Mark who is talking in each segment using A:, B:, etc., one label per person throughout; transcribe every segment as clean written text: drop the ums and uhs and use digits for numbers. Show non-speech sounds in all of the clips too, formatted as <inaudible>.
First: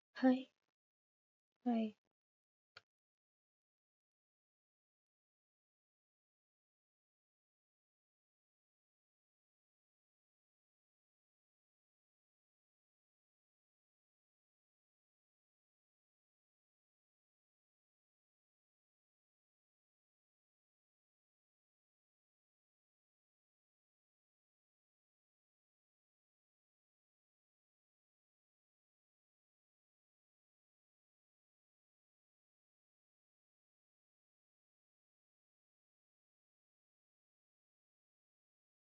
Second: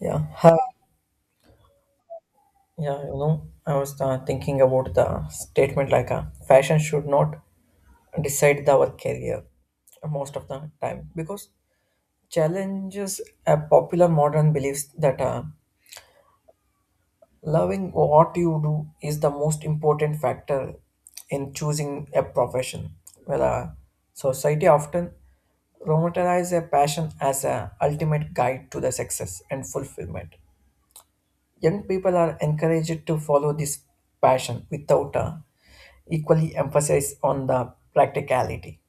A: Yeah,
B: Hi,
A: ha-
B: hi.
A: yeah, I was thinking about the statement like fashion should not decide our career most of the time because challenges a popular modern beliefs that loving what you do is the most important factor in choosing a profession. Well, society often romanticize a passion as a ultimate guide to the success and fulfillment. Young people are encouraged to follow this passion without equally emphasis on the practicality.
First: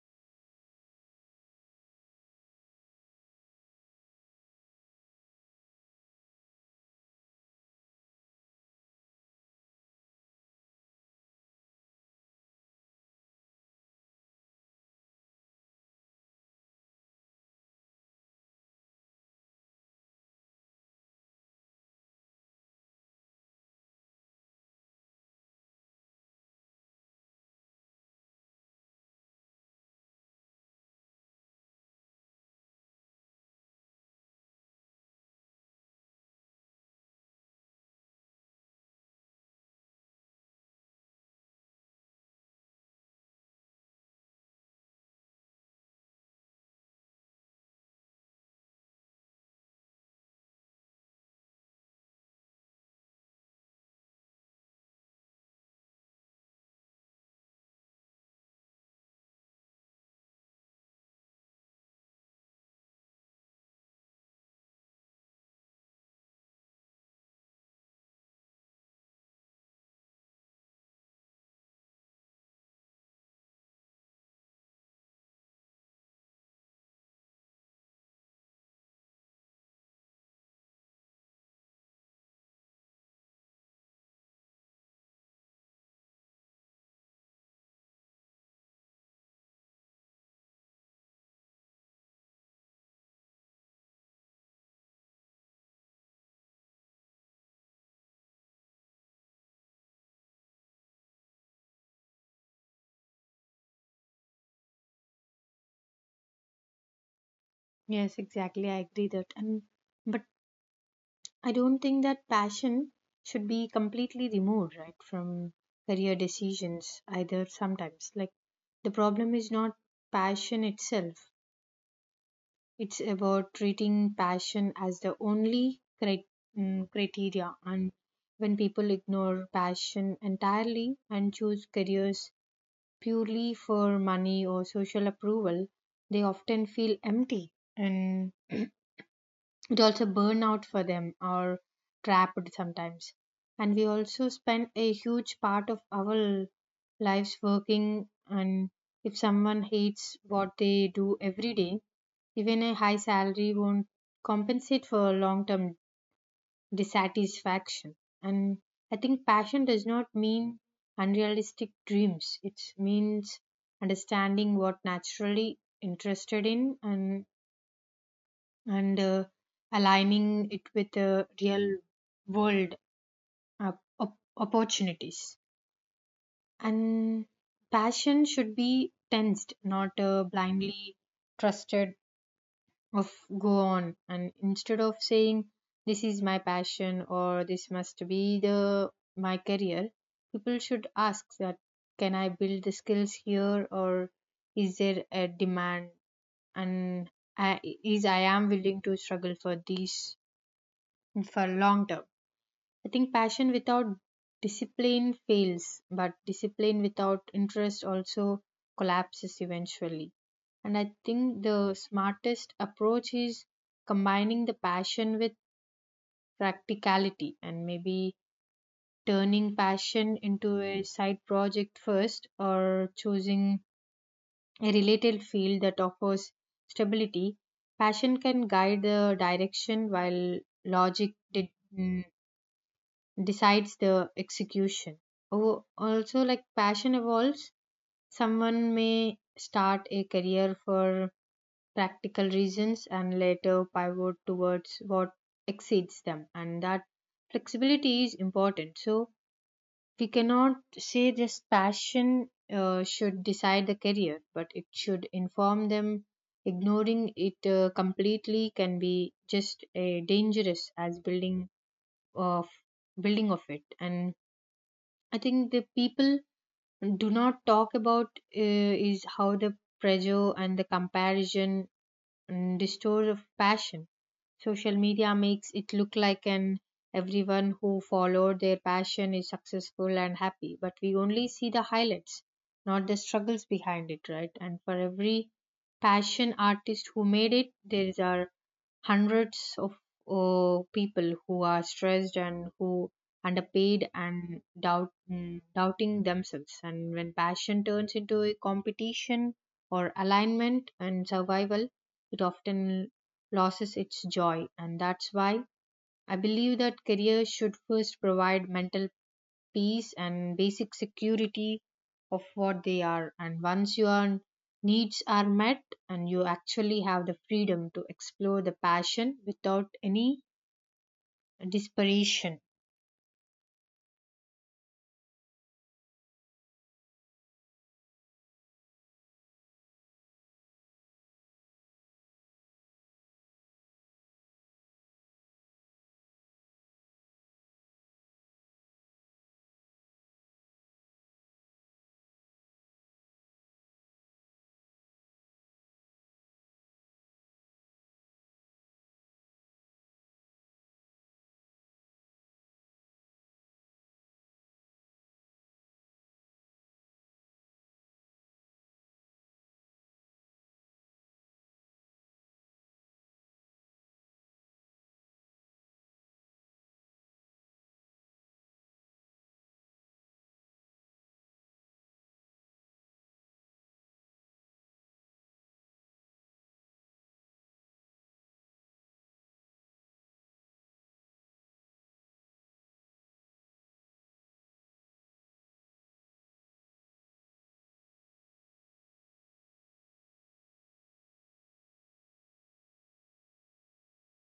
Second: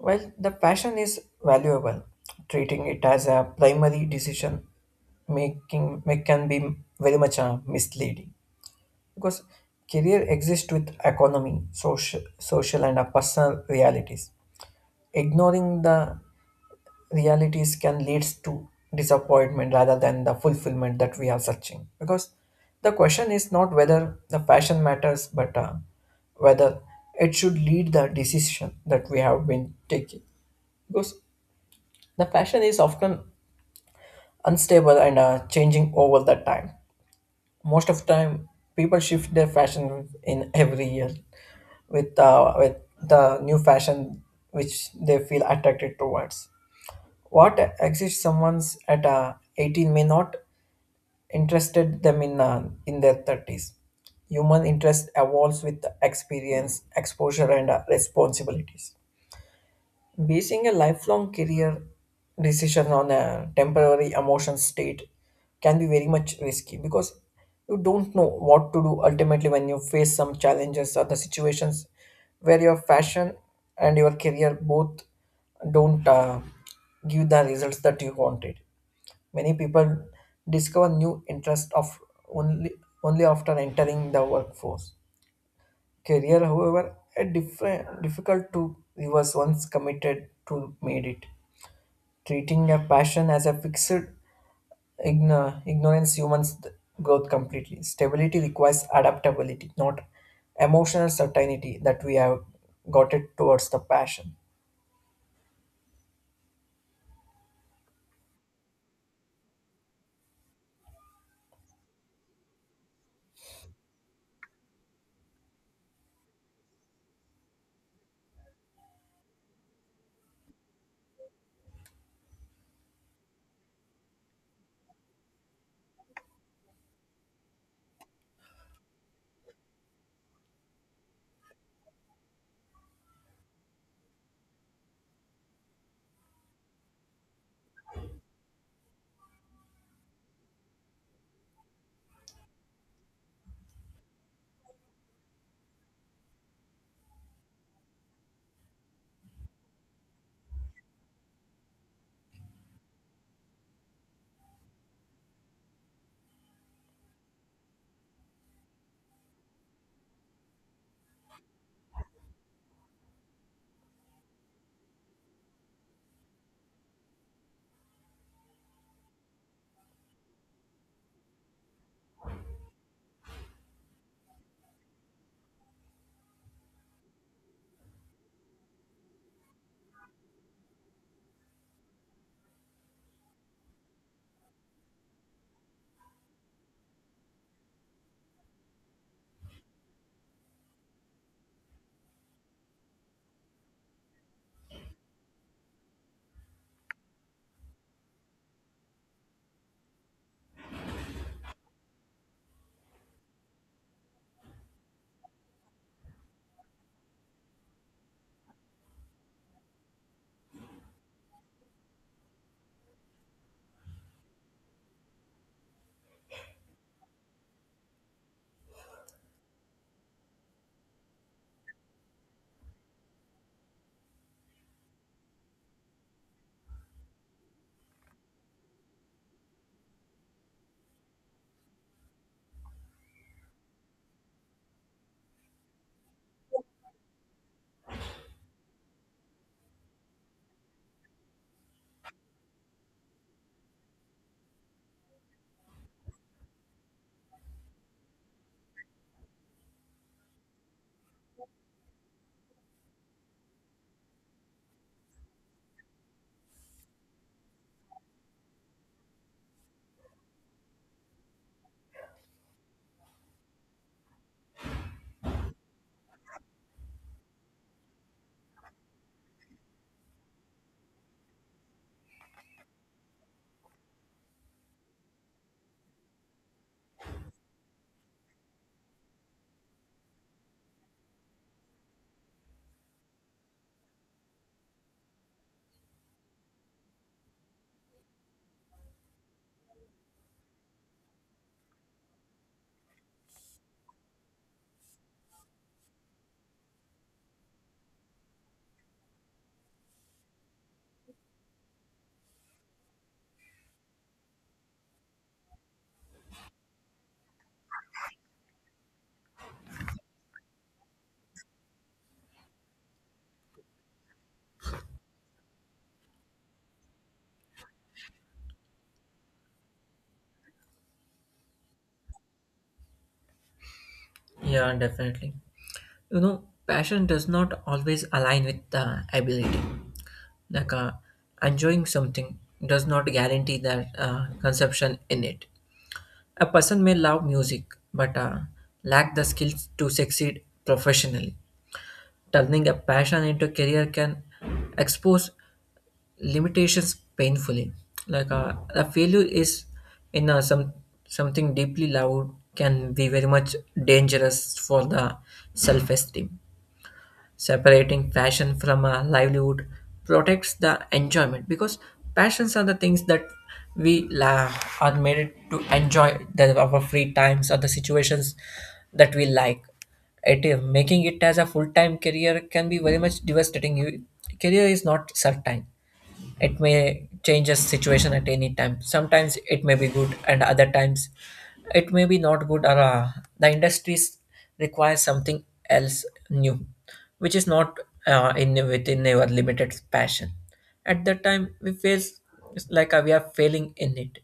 A: Well, the passion is valuable, treating it as a primary decision making make can be very much misleading because career exists with economy, social and personal realities. Ignoring the realities can lead to disappointment rather than the fulfillment that we are searching. Because the question is not whether the fashion matters, but whether it should lead the decision that we have been taking. Because the fashion is often unstable and changing over the time. Most of the time, people shift their fashion in every year with the new fashion which they feel attracted towards. What exists someone's at 18 may not interested them in their 30s. Human interest evolves with experience, exposure, and responsibilities. Basing a lifelong career decision on a temporary emotion state can be very much risky because you don't know what to do ultimately when you face some challenges or the situations where your fashion and your career both don't give the results that you wanted. Many people discover new interests of only only after entering the workforce. Career, however, a different difficult to reverse once committed to made it. Treating a passion as a fixed ignorance humans growth completely. Stability requires adaptability, not emotional certainty that we have got it towards the passion.
B: Yes, exactly. I agree that. And but I don't think that passion should be completely removed, right, from career decisions either sometimes. Like, the problem is not passion itself. It's about treating passion as the only criteria. And when people ignore passion entirely and choose careers purely for money or social approval, they often feel empty and <clears throat> it also burn out for them or trapped sometimes, and we also spend a huge part of our lives working, and if someone hates what they do every day, even a high salary won't compensate for long term dissatisfaction. And I think passion does not mean unrealistic dreams, it means understanding what naturally interested in, and and uh, aligning it with real world opportunities. And passion should be tensed, not blindly trusted of, go on. And instead of saying this is my passion or this must be the my career, people should ask that, can I build the skills here, or is there a demand, and I am willing to struggle for these for long term. I think passion without discipline fails, but discipline without interest also collapses eventually. And I think the smartest approach is combining the passion with practicality, and maybe turning passion into a side project first, or choosing a related field that offers stability. Passion can guide the direction while logic did, decides the execution. Oh, also, like, passion evolves. Someone may start a career for practical reasons and later pivot towards what exceeds them, and that flexibility is important. So, we cannot say just passion should decide the career, but it should inform them. Ignoring it completely can be just a dangerous as of building of it. And I think the people do not talk about is how the pressure and the comparison and distort of passion. Social media makes it look like an everyone who followed their passion is successful and happy, but we only see the highlights, not the struggles behind it, right? And for every passion artist who made it, there are hundreds of people who are stressed and who underpaid and doubting themselves. And when passion turns into a competition or alignment and survival, it often loses its joy. And that's why I believe that careers should first provide mental peace and basic security of what they are, and once your needs are met, and you actually have the freedom to explore the passion without any desperation.
A: Yeah, definitely. You know, passion does not always align with the ability. Like, enjoying something does not guarantee that consumption in it. A person may love music but lack the skills to succeed professionally. Turning a passion into a career can expose limitations painfully. Like, a failure is in some something deeply loud can be very much dangerous for the self-esteem. Separating passion from a livelihood protects the enjoyment because passions are the things that we la- are made it to enjoy the, our free times or the situations that we like. It is making it as a full-time career can be very much devastating. You, career is not certain, it may change a situation at any time, sometimes it may be good and other times it may be not good or the industries require something else new which is not in within our limited passion at that time we feel like, we are failing in it.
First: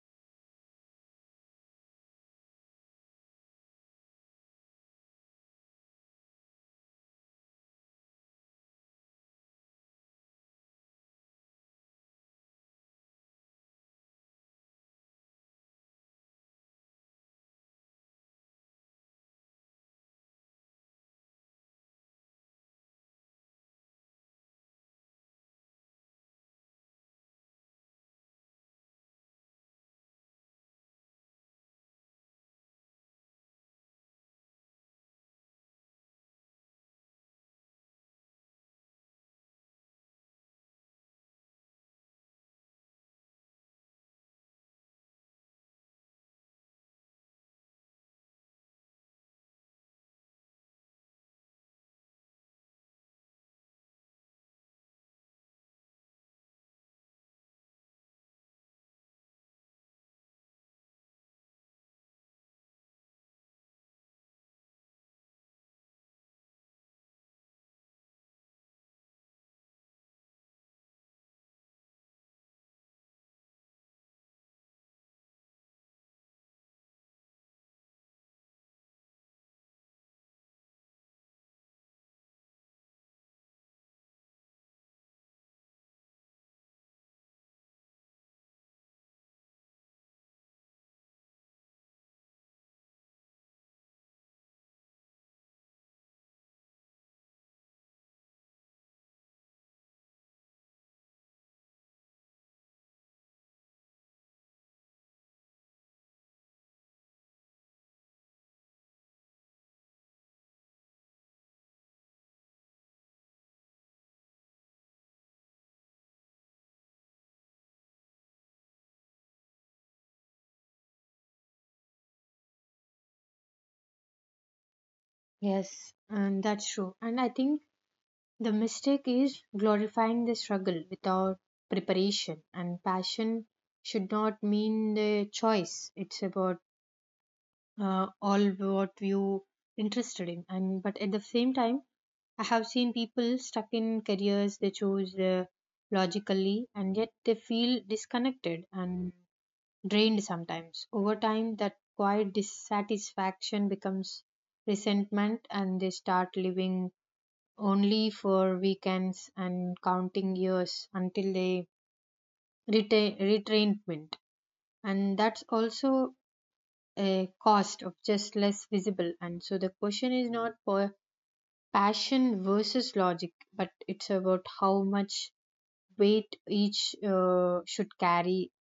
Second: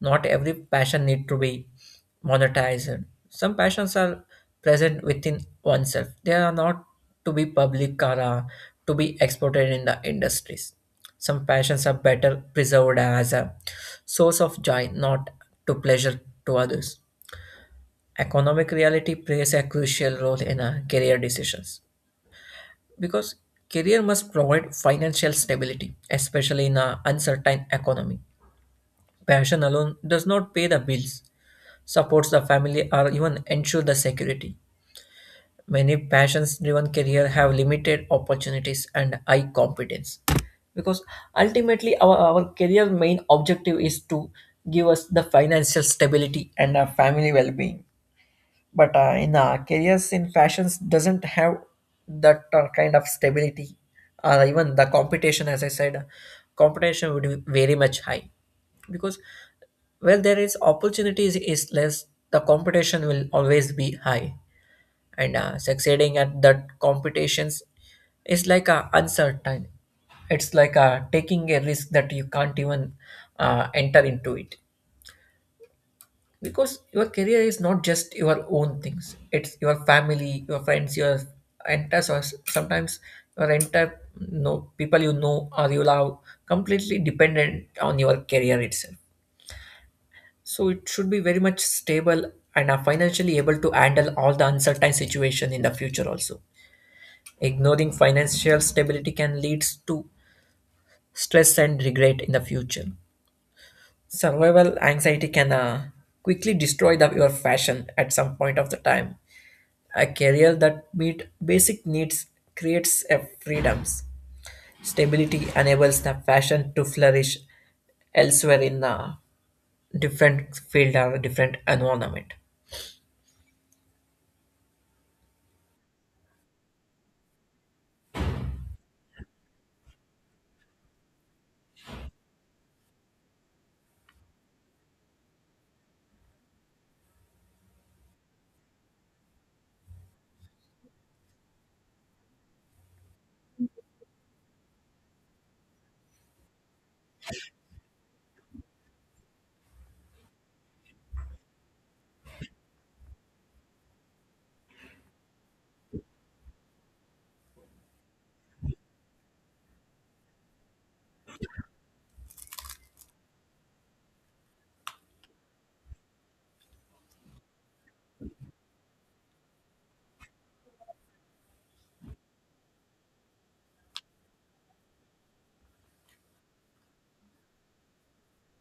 A: Not every passion need to be monetized. Some passions are present within oneself. They are not to be public or to be exported in the industries. Some passions are better preserved as a source of joy, not to pleasure to others. Economic reality plays a crucial role in career decisions because career must provide financial stability, especially in an uncertain economy. Passion alone does not pay the bills, supports the family, or even ensure the security. Many passions driven careers have limited opportunities and high competence because ultimately our career main objective is to give us the financial stability and our family well-being, but in careers in fashions doesn't have that kind of stability or even the competition. As I said, competition would be very much high because, well, there is opportunities is less, the competition will always be high, and succeeding at that competitions is like a uncertain. It's like taking a risk that you can't even enter into it because your career is not just your own things, it's your family, your friends, your sometimes your entire, no, people you know or you love completely dependent on your career itself. So it should be very much stable and are financially able to handle all the uncertain situation in the future also. Ignoring financial stability can lead to stress and regret in the future. Survival anxiety can quickly destroy the, your fashion at some point of the time. A career that meets basic needs creates a freedoms. Stability enables the fashion to flourish elsewhere in a different field or different environment.
B: Yes. And that's true, and I think the mistake is glorifying the struggle without preparation, and passion should not mean the choice, it's about all what you interested in. And but at the same time, I have seen people stuck in careers they chose logically, and yet they feel disconnected and drained sometimes. Over time, that quiet dissatisfaction becomes resentment, and they start living only for weekends and counting years until they retain retrainment. And that's also a cost of just less visible. And so the question is not for passion versus logic, but it's about how much weight each should carry,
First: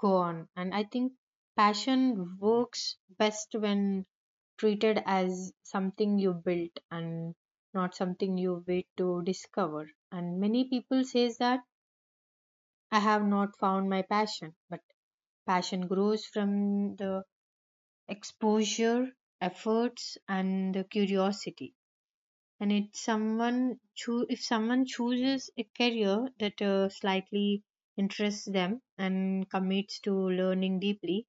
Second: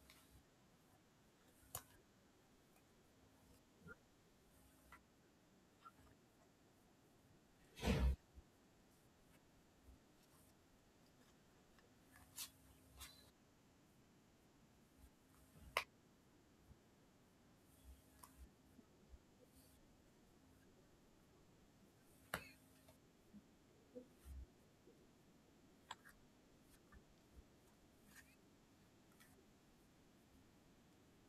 B: go on. And I think passion works best when treated as something you built and not something you wait to discover. And many people says that I have not found my passion, but passion grows from the exposure, efforts, and the curiosity. And it someone, if someone chooses a career that slightly interests them and commits to learning deeply,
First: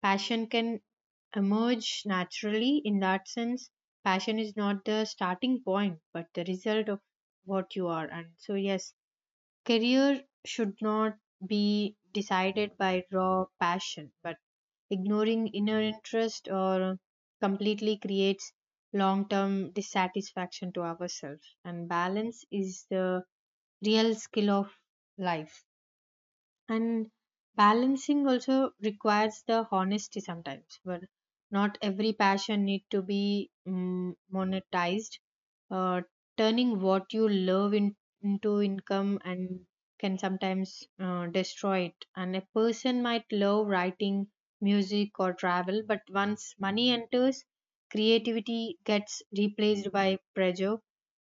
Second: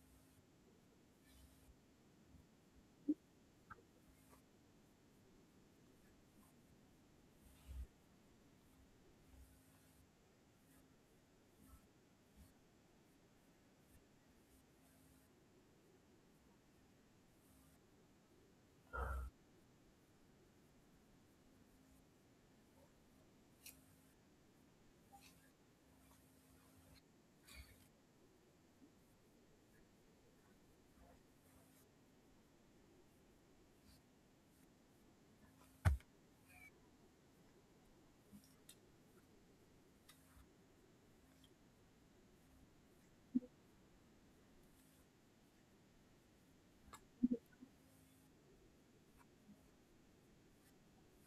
B: passion can emerge naturally. In that sense, passion is not the starting point but the result of what you are. And so, yes, career should not be decided by raw passion, but ignoring inner interest or completely creates long term dissatisfaction to ourselves. And balance is the real skill of life, and balancing also requires the honesty sometimes. But not every passion need to be monetized. uh, Turning what you love into income and can sometimes destroy it. And a person might love writing, music, or travel, but once money enters, creativity gets replaced by pressure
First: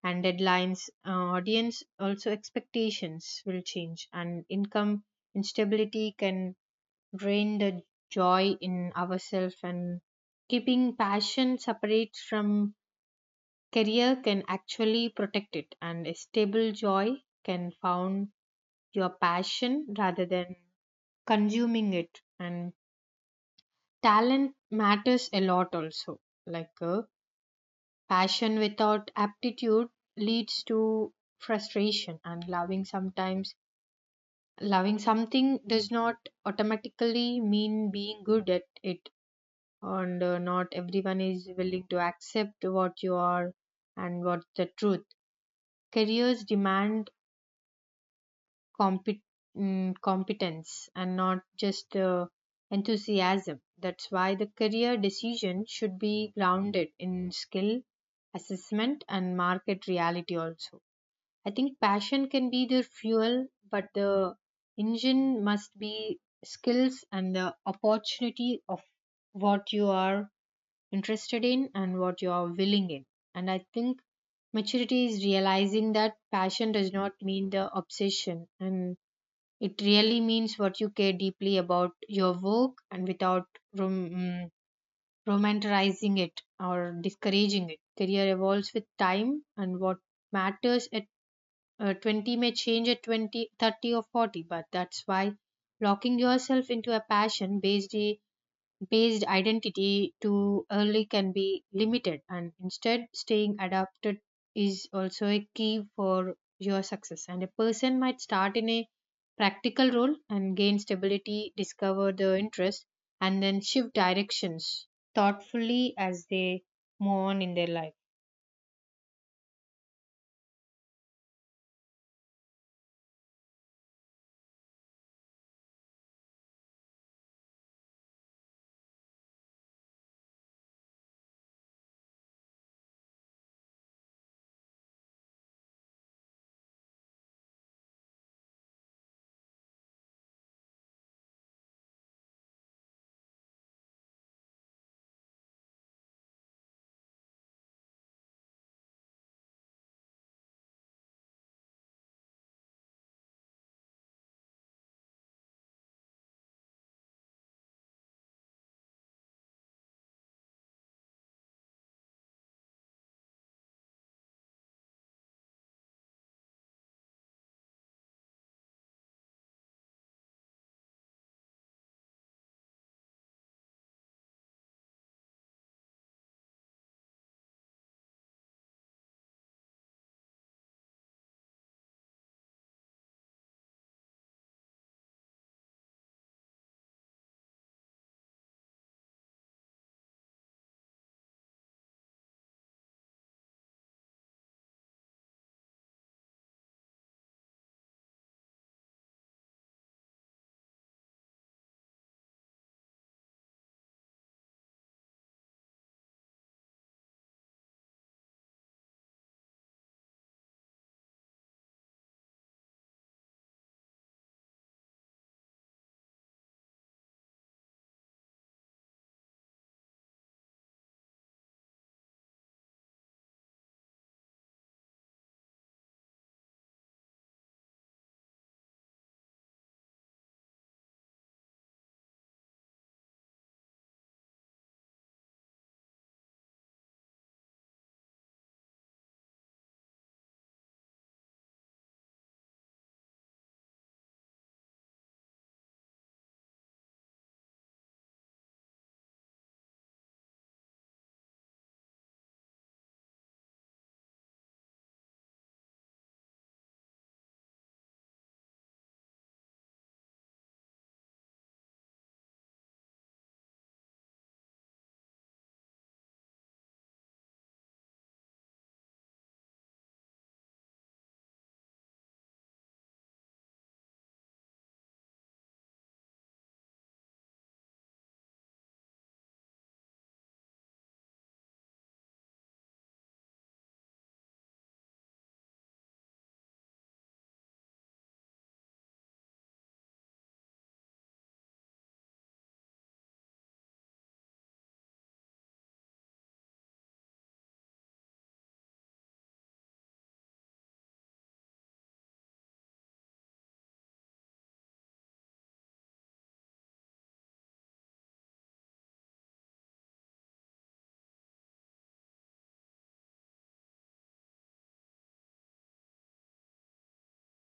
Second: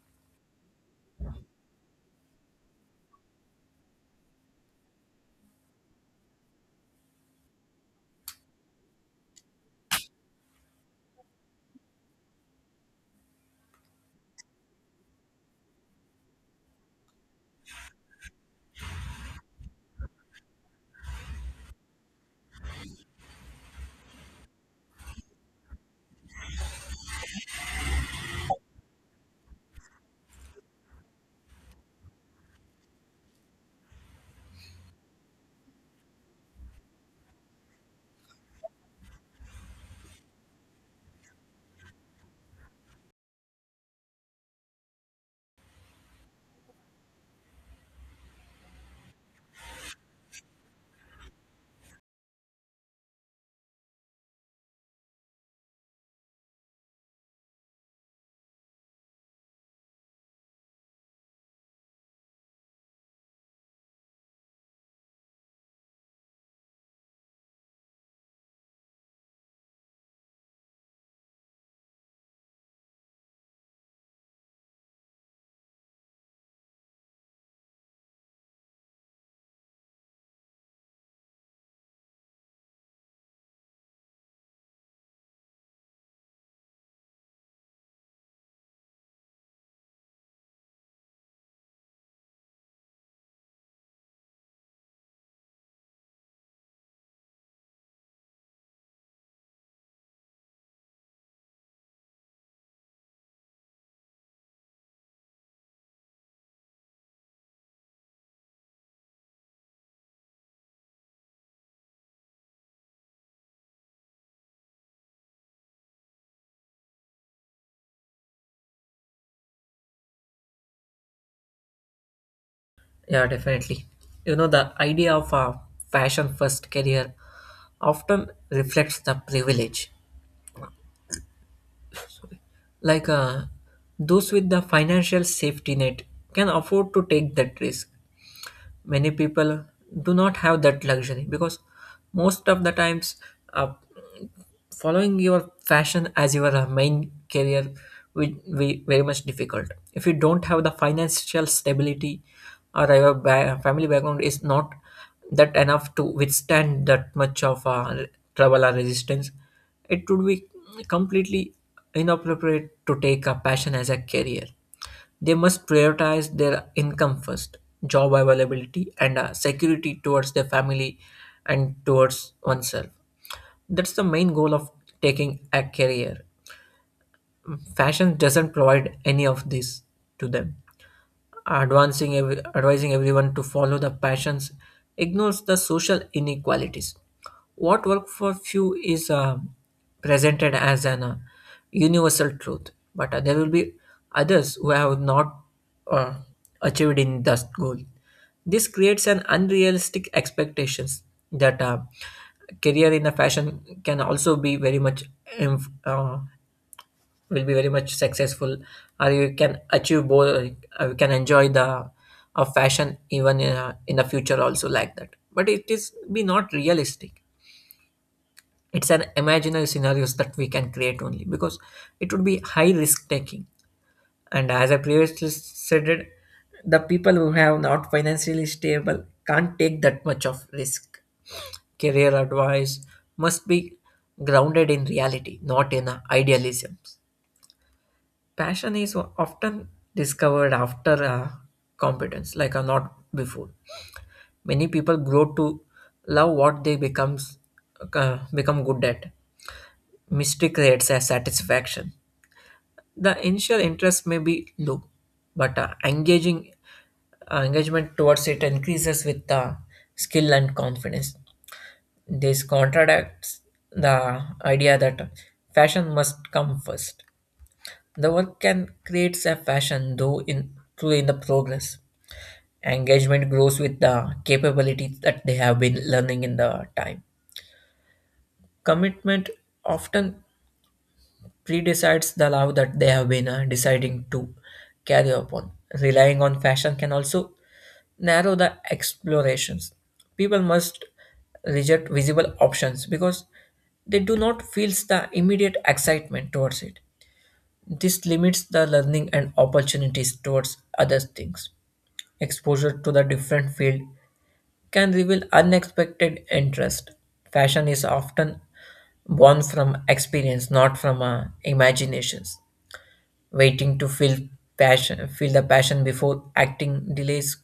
B: and deadlines. Audience also expectations will change, and income instability can drain the joy in ourselves. And keeping passion separate from career can actually protect it. And a stable joy can found your passion rather than consuming it. And talent matters a lot also. Like, passion without aptitude leads to frustration, and loving something does not automatically mean being good at it. And not everyone is willing to accept what you are and what the truth. Careers demand compet- competence and not just enthusiasm. That's why the career decision should be grounded in skill, assessment, and market reality also. I think passion can be the fuel, but the engine must be skills and the opportunity of what you are interested in and what you are willing in. And I think maturity is realizing that passion does not mean the obsession, and it really means what you care deeply about your work, and without rom- mm, romanticizing it or discouraging it. Career evolves with time, and what matters at 20 may change at 20 30 or 40. But that's why locking yourself into a passion based based identity too early can be limited, and instead staying adapted is also a key for your success. And a person might start in a practical role and gain stability, discover the interest, and then shift directions thoughtfully as they move on in their life.
A: Yeah, definitely. You know, the idea of a fashion first career often reflects the privilege. Like, those with the financial safety net can afford to take that risk. Many people do not have that luxury because most of the times a following your fashion as your main career will be very much difficult if you don't have the financial stability or your family background is not that enough to withstand that much of trouble or resistance. It would be completely inappropriate to take a passion as a career. They must prioritize their income first, job availability, and security towards their family and towards oneself. That's the main goal of taking a career. Fashion doesn't provide any of this to them. Advising everyone to follow the passions ignores the social inequalities. What work for few is presented as an universal truth, but there will be others who have not uh, achieved in that goal. This creates an unrealistic expectations that career in the fashion can also be very much inf- uh, will be very much successful or you can achieve both, you can enjoy the fashion even in the future also like that, but it is be not realistic. It's an imaginary scenarios that we can create only because it would be high risk taking, and as I previously said it, the people who have not financially stable can't take that much of risk. Career advice must be grounded in reality, not in idealism. Passion is often discovered after competence, like, not before. Many people grow to love what they becomes become good at. Mystery creates a satisfaction. The initial interest may be low, but engaging engagement towards it increases with the skill and confidence. This contradicts the idea that fashion must come first. The work can create a fashion though in through in the progress. Engagement grows with the capabilities that they have been learning in the time. Commitment often predecides the love that they have been deciding to carry upon. Relying on fashion can also narrow the explorations. People must reject visible options because they do not feel the immediate excitement towards it. This limits the learning and opportunities towards other things. Exposure to the different field can reveal unexpected interest. Fashion is often born from experience, not from imaginations. Waiting to feel the passion before acting delays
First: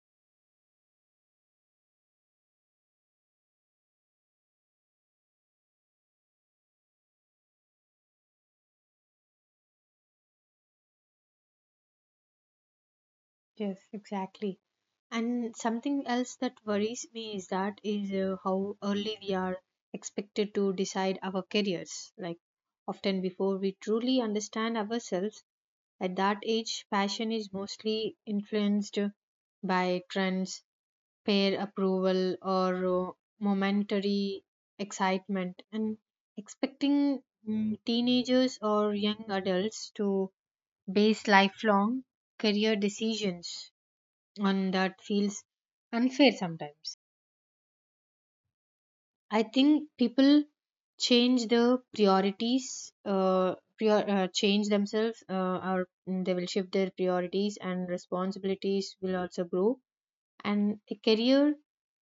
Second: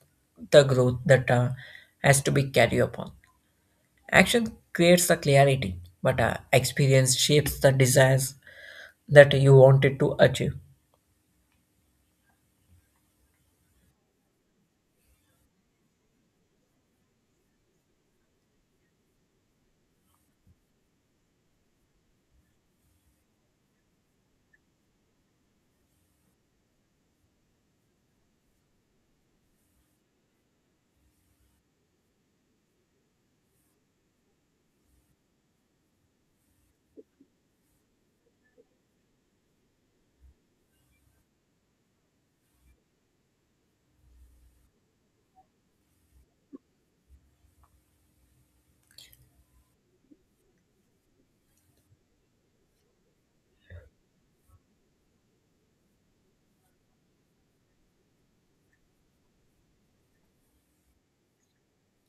A: the growth that has to be carried upon. Action creates the clarity, but experience shapes the desires that you wanted to achieve.
B: Yes, exactly. And something else that worries me is that is how early we are expected to decide our careers. Like, often before we truly understand ourselves, at that age, passion is mostly influenced by trends, peer approval, or momentary excitement. And expecting teenagers or young adults to base lifelong career decisions, and that feels unfair sometimes. I think people change their priorities, change themselves, or they will shift their priorities, and responsibilities will also grow. And a career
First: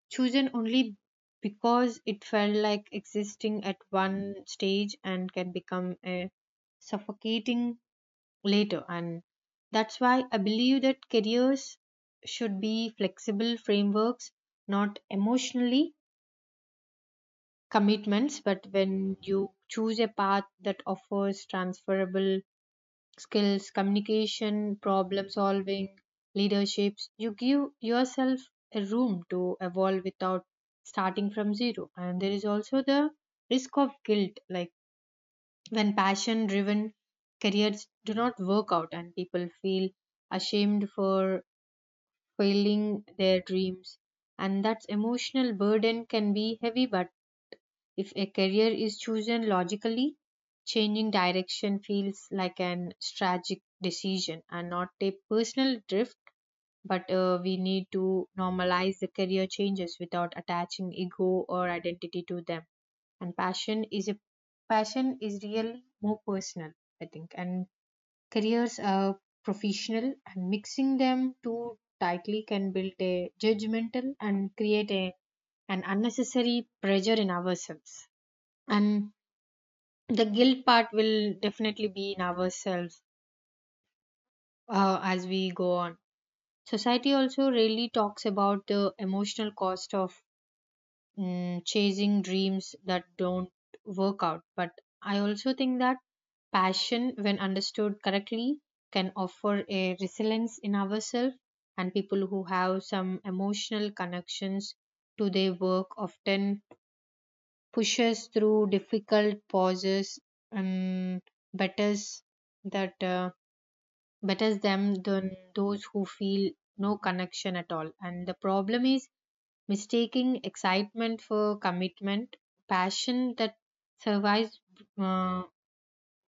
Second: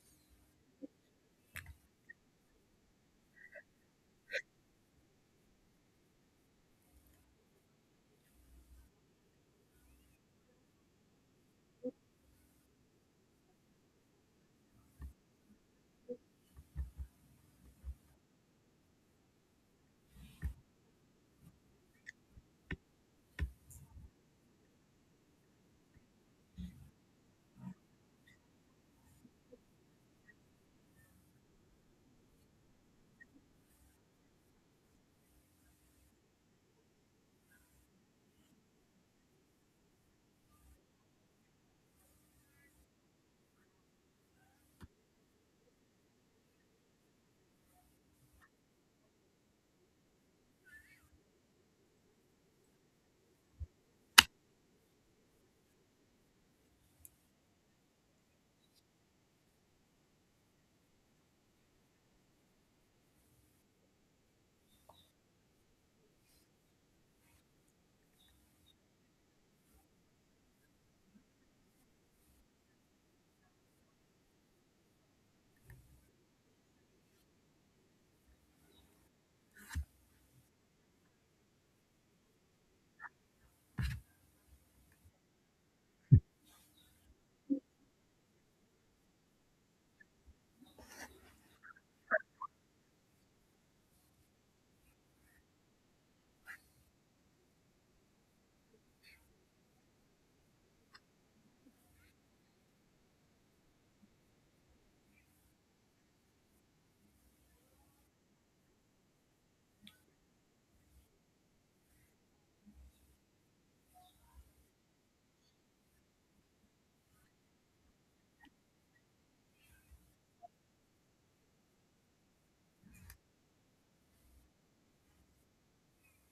B: chosen only because it felt like existing at one stage and can become a suffocating later. And that's why I believe that careers should be flexible frameworks, not emotionally commitments. But when you choose a path that offers transferable skills, communication, problem solving, leaderships, you give yourself a room to evolve without starting from zero. And there is also the risk of guilt, like when passion driven careers do not work out, and people feel ashamed for failing their dreams, and that emotional burden can be heavy. But if a career is chosen logically, changing direction feels like an strategic decision and not a personal drift. But we need to normalize the career changes without attaching ego or identity to them. And passion is really more personal, I think. And careers are professional, and mixing them too tightly can build a judgmental and create a, an unnecessary pressure in ourselves. And the guilt part will definitely be in ourselves as we go on. Society also really talks about the emotional cost of chasing dreams that don't work out. But I also think that passion, when understood correctly, can offer a resilience in ourselves, and people who have some emotional connections to their work often pushes through difficult pauses and betters that uh, betters them than those who feel no connection at all. And the problem is mistaking excitement for commitment. Passion that survives uh,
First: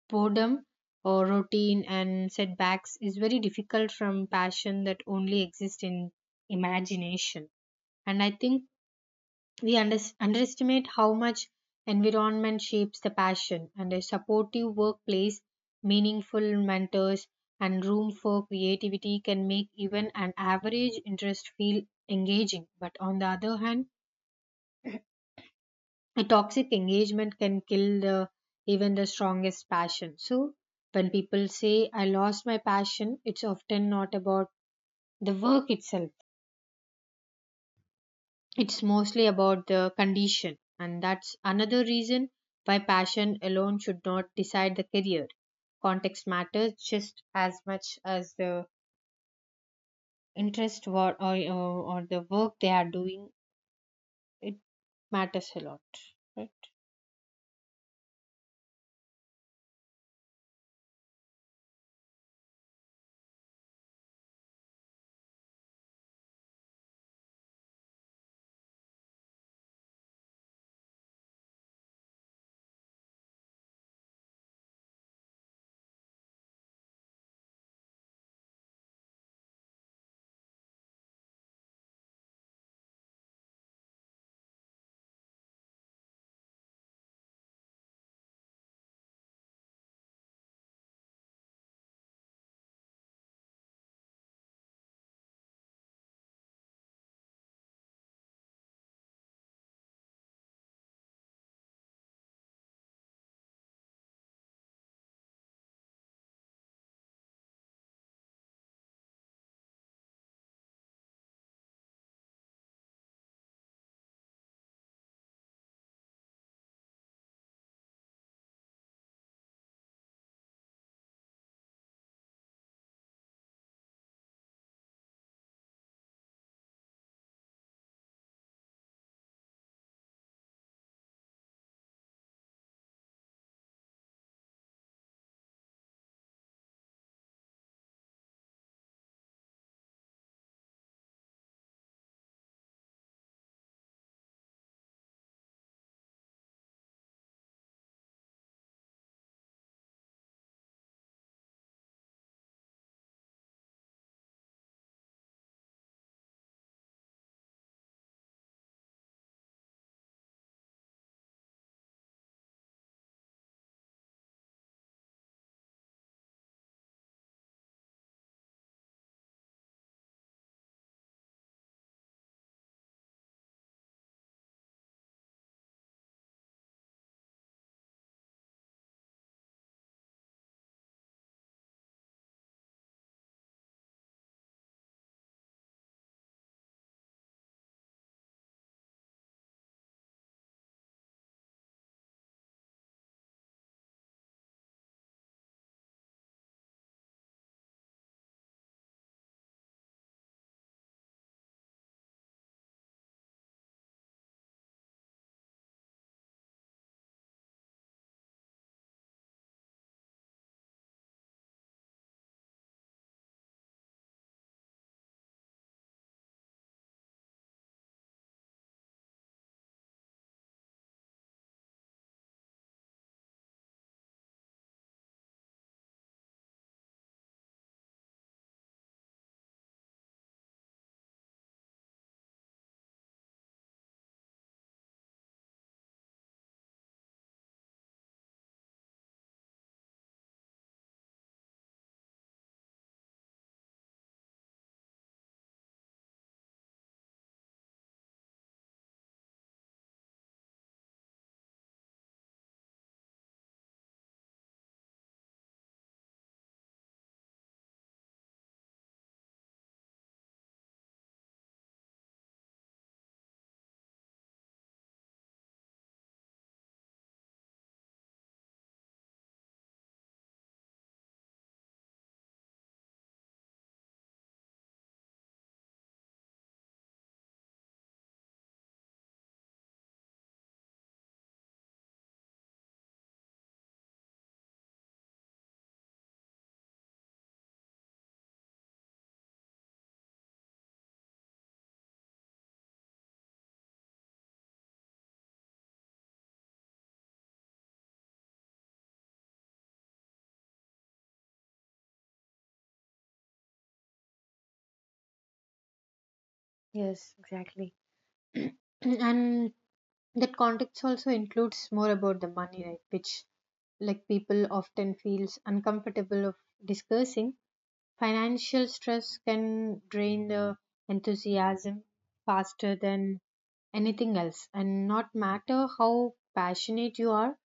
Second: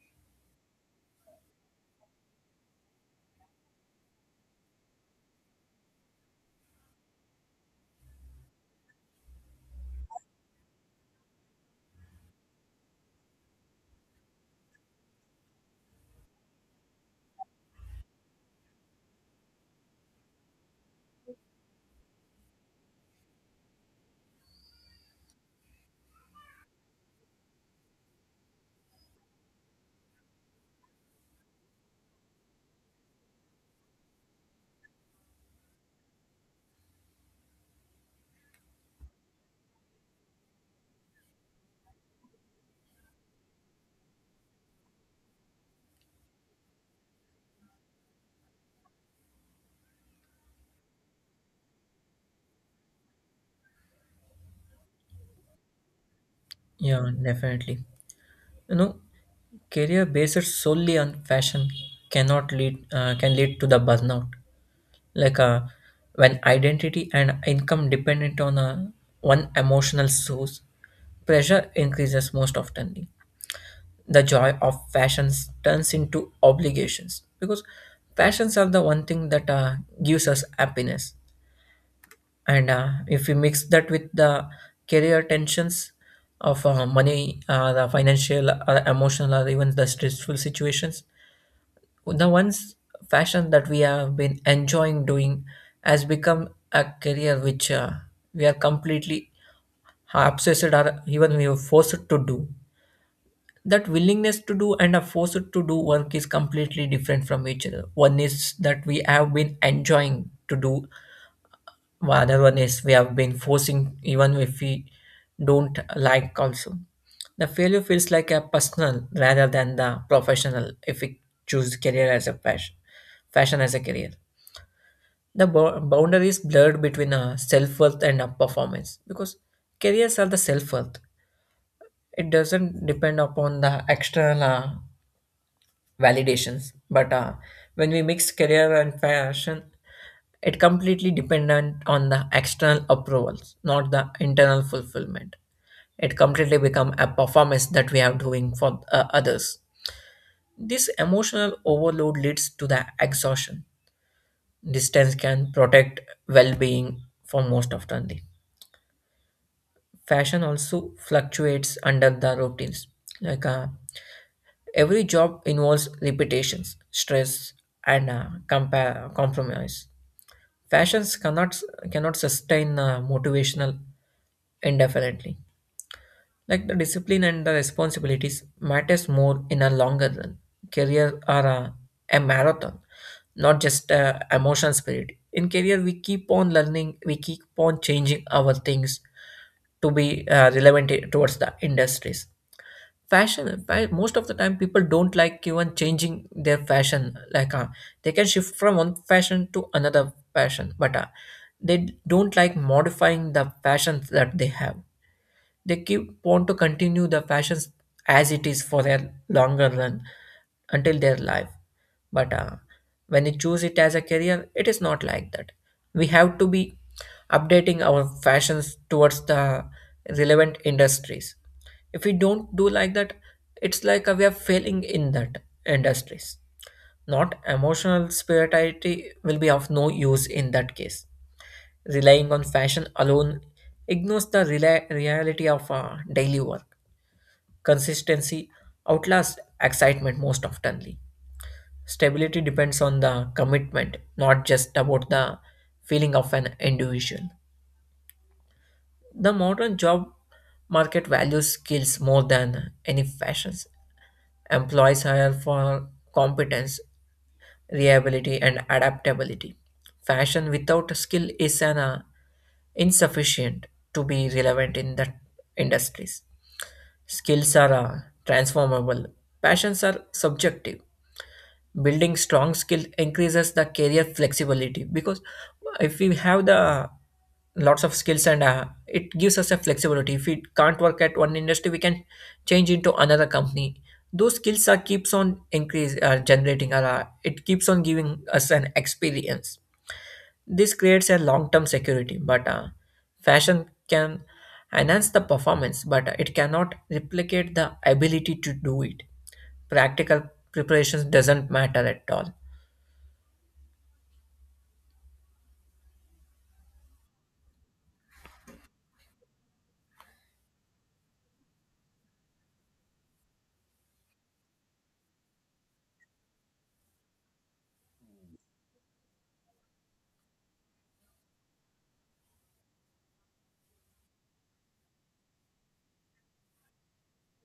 B: boredom or routine and setbacks is very difficult from passion that only exists in imagination. And I think we underestimate how much environment shapes the passion, and a supportive workplace, meaningful mentors, and room for creativity can make even an average interest feel engaging. But on the other hand, a toxic engagement can kill the even the strongest passion. So when people say I lost my passion, it's often not about the work itself, it's mostly about the condition. And that's another reason why passion alone should not decide the career. Context matters just as much as the interest, or the work they are doing. It matters a lot, right?
A: Yeah, definitely. You know, career based solely on fashion cannot lead can lead to the burnout. Like, when identity and income dependent on a one emotional source, pressure increases most often. The joy of fashions turns into obligations because fashions are the one thing that gives us happiness, and if we mix that with the career tensions of money, the financial emotional or even the stressful situations, the ones fashion that we have been enjoying doing has become a career which we are completely obsessed or even we are forced to do. That willingness to do and a forced to do work is completely different from each other. One is that we have been enjoying to do, the other one is we have been forcing even if we don't like also. The failure feels like a personal rather than the professional if we choose career as a passion, fashion as a career. The boundary is blurred between a self-worth and a performance because careers are the self-worth. It doesn't depend upon the external validations. But when we mix career and fashion, it completely dependent on the external approvals, not the internal fulfillment. It completely become a performance that we are doing for others. This emotional overload leads to the exhaustion. Distance can protect well-being for most often. Fashion also fluctuates under the routines. Like, every job involves repetitions, stress, and compromise. Fashions cannot sustain motivational indefinitely. Like the discipline and the responsibilities matters more in a longer run. Career are a marathon, not just emotional spirit. In career, we keep on learning, we keep on changing our things to be relevant towards the industries. Most of the time people don't like even changing their fashion, like they can shift from one fashion to another fashion, but they don't like modifying the fashions that they have. They keep want to continue the fashions as it is for their longer run until their life. But when you choose it as a career, it is not like that. We have to be updating our fashions towards the relevant industries. If we don't do like that, it's like we are failing in that industries. Not emotional spirituality will be of no use in that case. Relying on fashion alone ignores the reality of daily work. Consistency outlasts excitement most oftenly. Stability depends on the commitment, not just about the feeling of an individual. The modern job market values skills more than any fashions. Employees hire for competence, reliability, and adaptability. Fashion without skill is an insufficient to be relevant in the industries. Skills are transformable, passions are subjective, building strong skill increases the career flexibility because if we have the lots of skills and it gives us a flexibility. If we can't work at one industry, we can change into another company. Those skills are keeps on increase generating, or it keeps on giving us an experience. This creates a long term security, but fashion can enhance the performance, but it cannot replicate the ability to do it. Practical preparations doesn't matter at all.
B: Yes, exactly. <clears throat> And that context also includes more about the money, right, which, like, people often feels uncomfortable of discussing. Financial stress can drain the enthusiasm faster than anything else, and not matter how passionate you are,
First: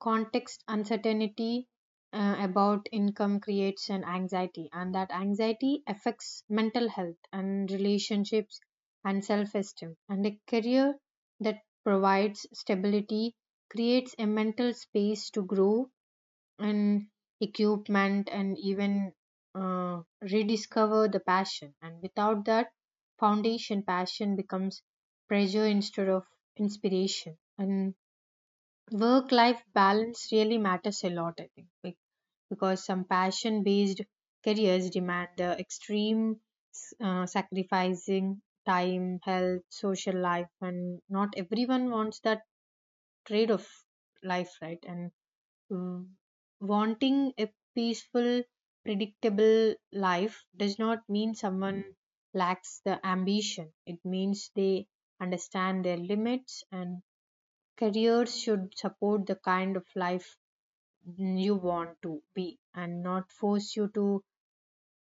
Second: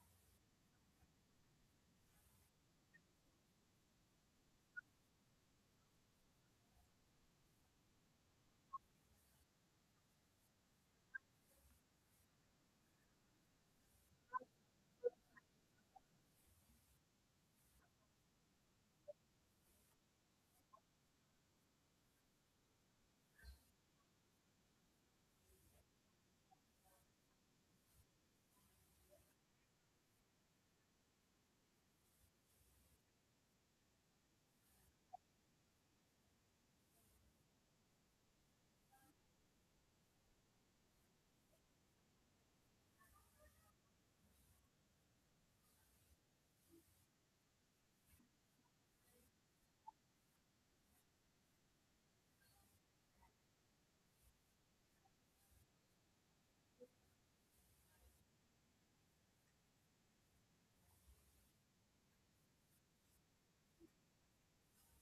B: context uncertainty about income creates an anxiety, and that anxiety affects mental health and relationships and self-esteem. And a career that provides stability creates a mental space to grow and equipment and even uh, rediscover the passion. And without that foundation, passion becomes pressure instead of inspiration. And work life balance really matters a lot, I think, because some passion based careers demand extreme sacrificing time, health, social life, and not everyone wants that trade of life, right? And mm, wanting a peaceful, predictable life does not mean someone lacks the ambition, it means they understand their limits. And careers should support the kind of life you want to be and not force you to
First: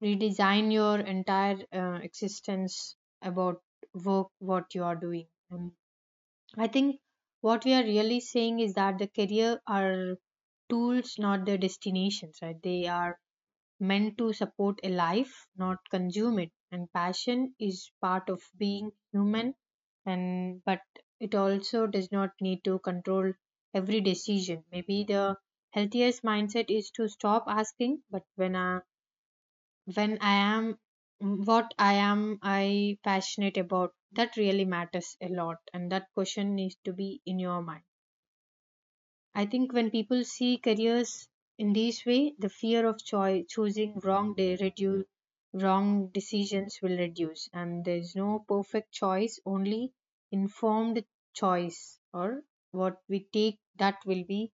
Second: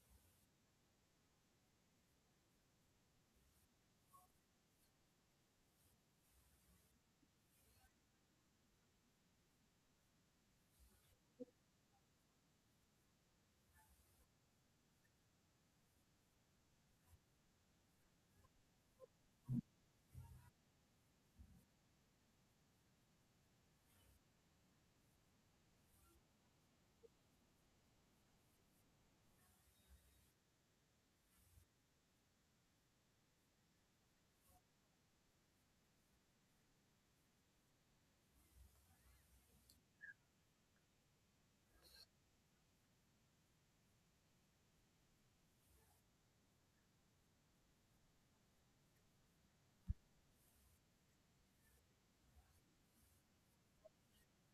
B: redesign your entire existence about work, what you are doing. And I think what we are really saying is that the career are tools, not the destinations, right? They are meant to support a life, not consume it. And passion is part of being human, and but it also does not need to control every decision. Maybe the healthiest mindset is to stop asking, but when I am what I am I passionate about, that really matters a lot, and that question needs to be in your mind. I think when people see careers in this way, the fear of choosing wrong decisions will reduce, and there's no perfect choice, only informed choice or what we take that will be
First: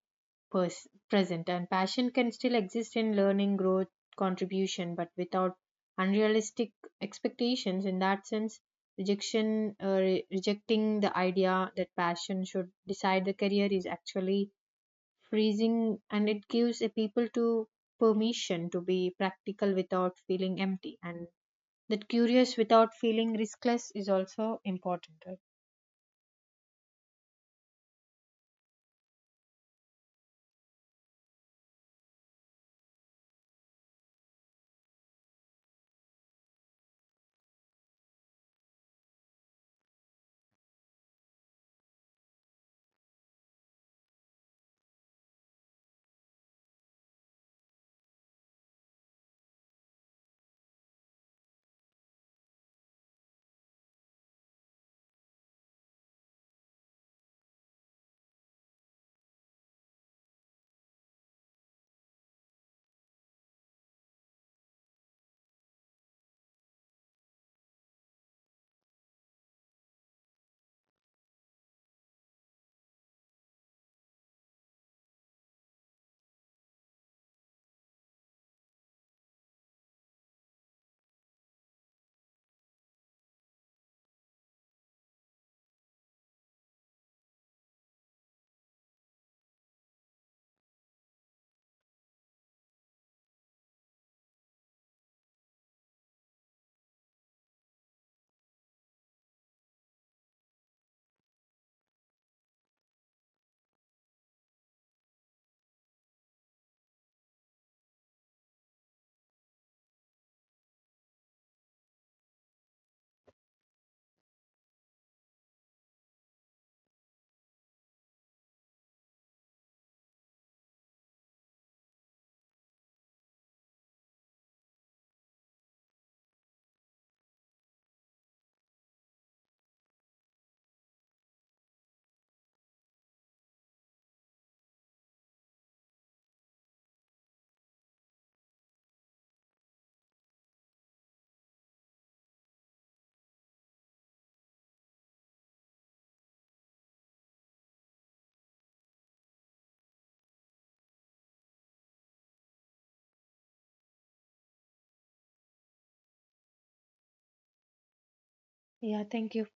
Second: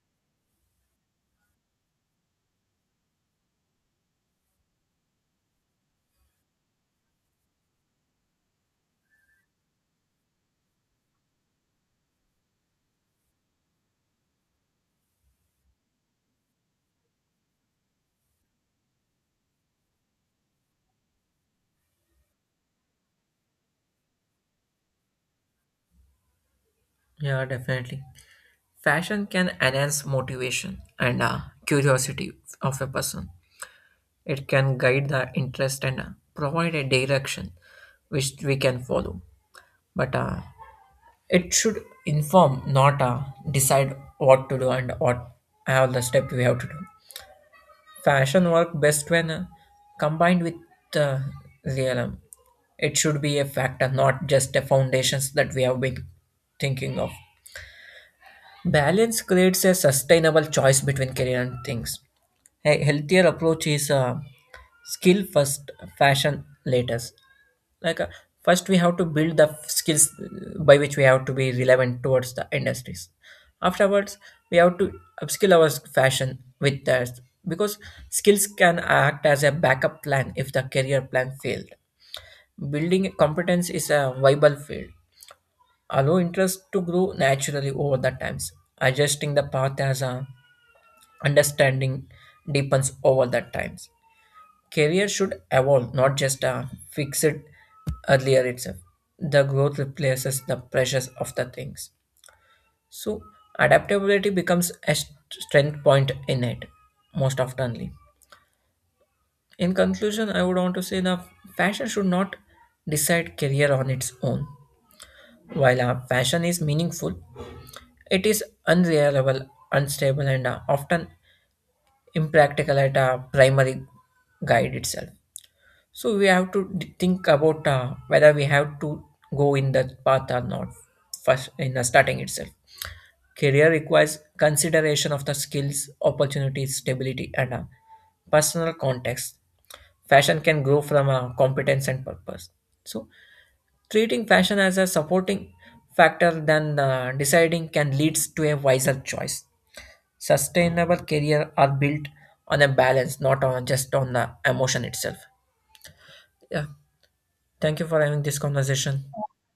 B: present. And passion can still exist in learning, growth, contribution, but without unrealistic expectations. In that sense, rejecting the idea that passion should decide the career is actually freezing, and it gives a people to permission to be practical without feeling empty, and that curious without feeling riskless is also important, right?
A: Yeah, definitely. Fashion can enhance motivation and curiosity of a person. It can guide the interest and provide a direction which we can follow. But it should inform, not decide what to do and what all the steps we have to do. Fashion work best when combined with uh, realism. It should be a factor, not just a foundations that we have been thinking of. Balance creates a sustainable choice between career and things. A healthier approach is skill first, fashion later. Like first, we have to build the skills by which we have to be relevant towards the industries. Afterwards, we have to upskill our fashion with that, because skills can act as a backup plan if the career plan failed. Building competence is a viable field, allow interest to grow naturally over the times, adjusting the path as a understanding deepens over the times. Career should evolve, not just a fix it earlier itself. The growth replaces the pressures of the things. So adaptability becomes a strength point in it, most oftenly. In conclusion, I would want to say that fashion should not decide career on its own. While a fashion is meaningful, it is unreliable, unstable, and often impractical at a primary guide itself. So we have to think about whether we have to go in that path or not first in the starting itself. Career requires consideration of the skills, opportunities, stability, and personal context. Fashion can grow from a competence and purpose. So treating fashion as a supporting factor than deciding can lead to a wiser choice. Sustainable career are built on a balance, not on just on the emotion itself. Yeah. Thank you for having this
B: Yeah,
A: conversation.
B: thank you.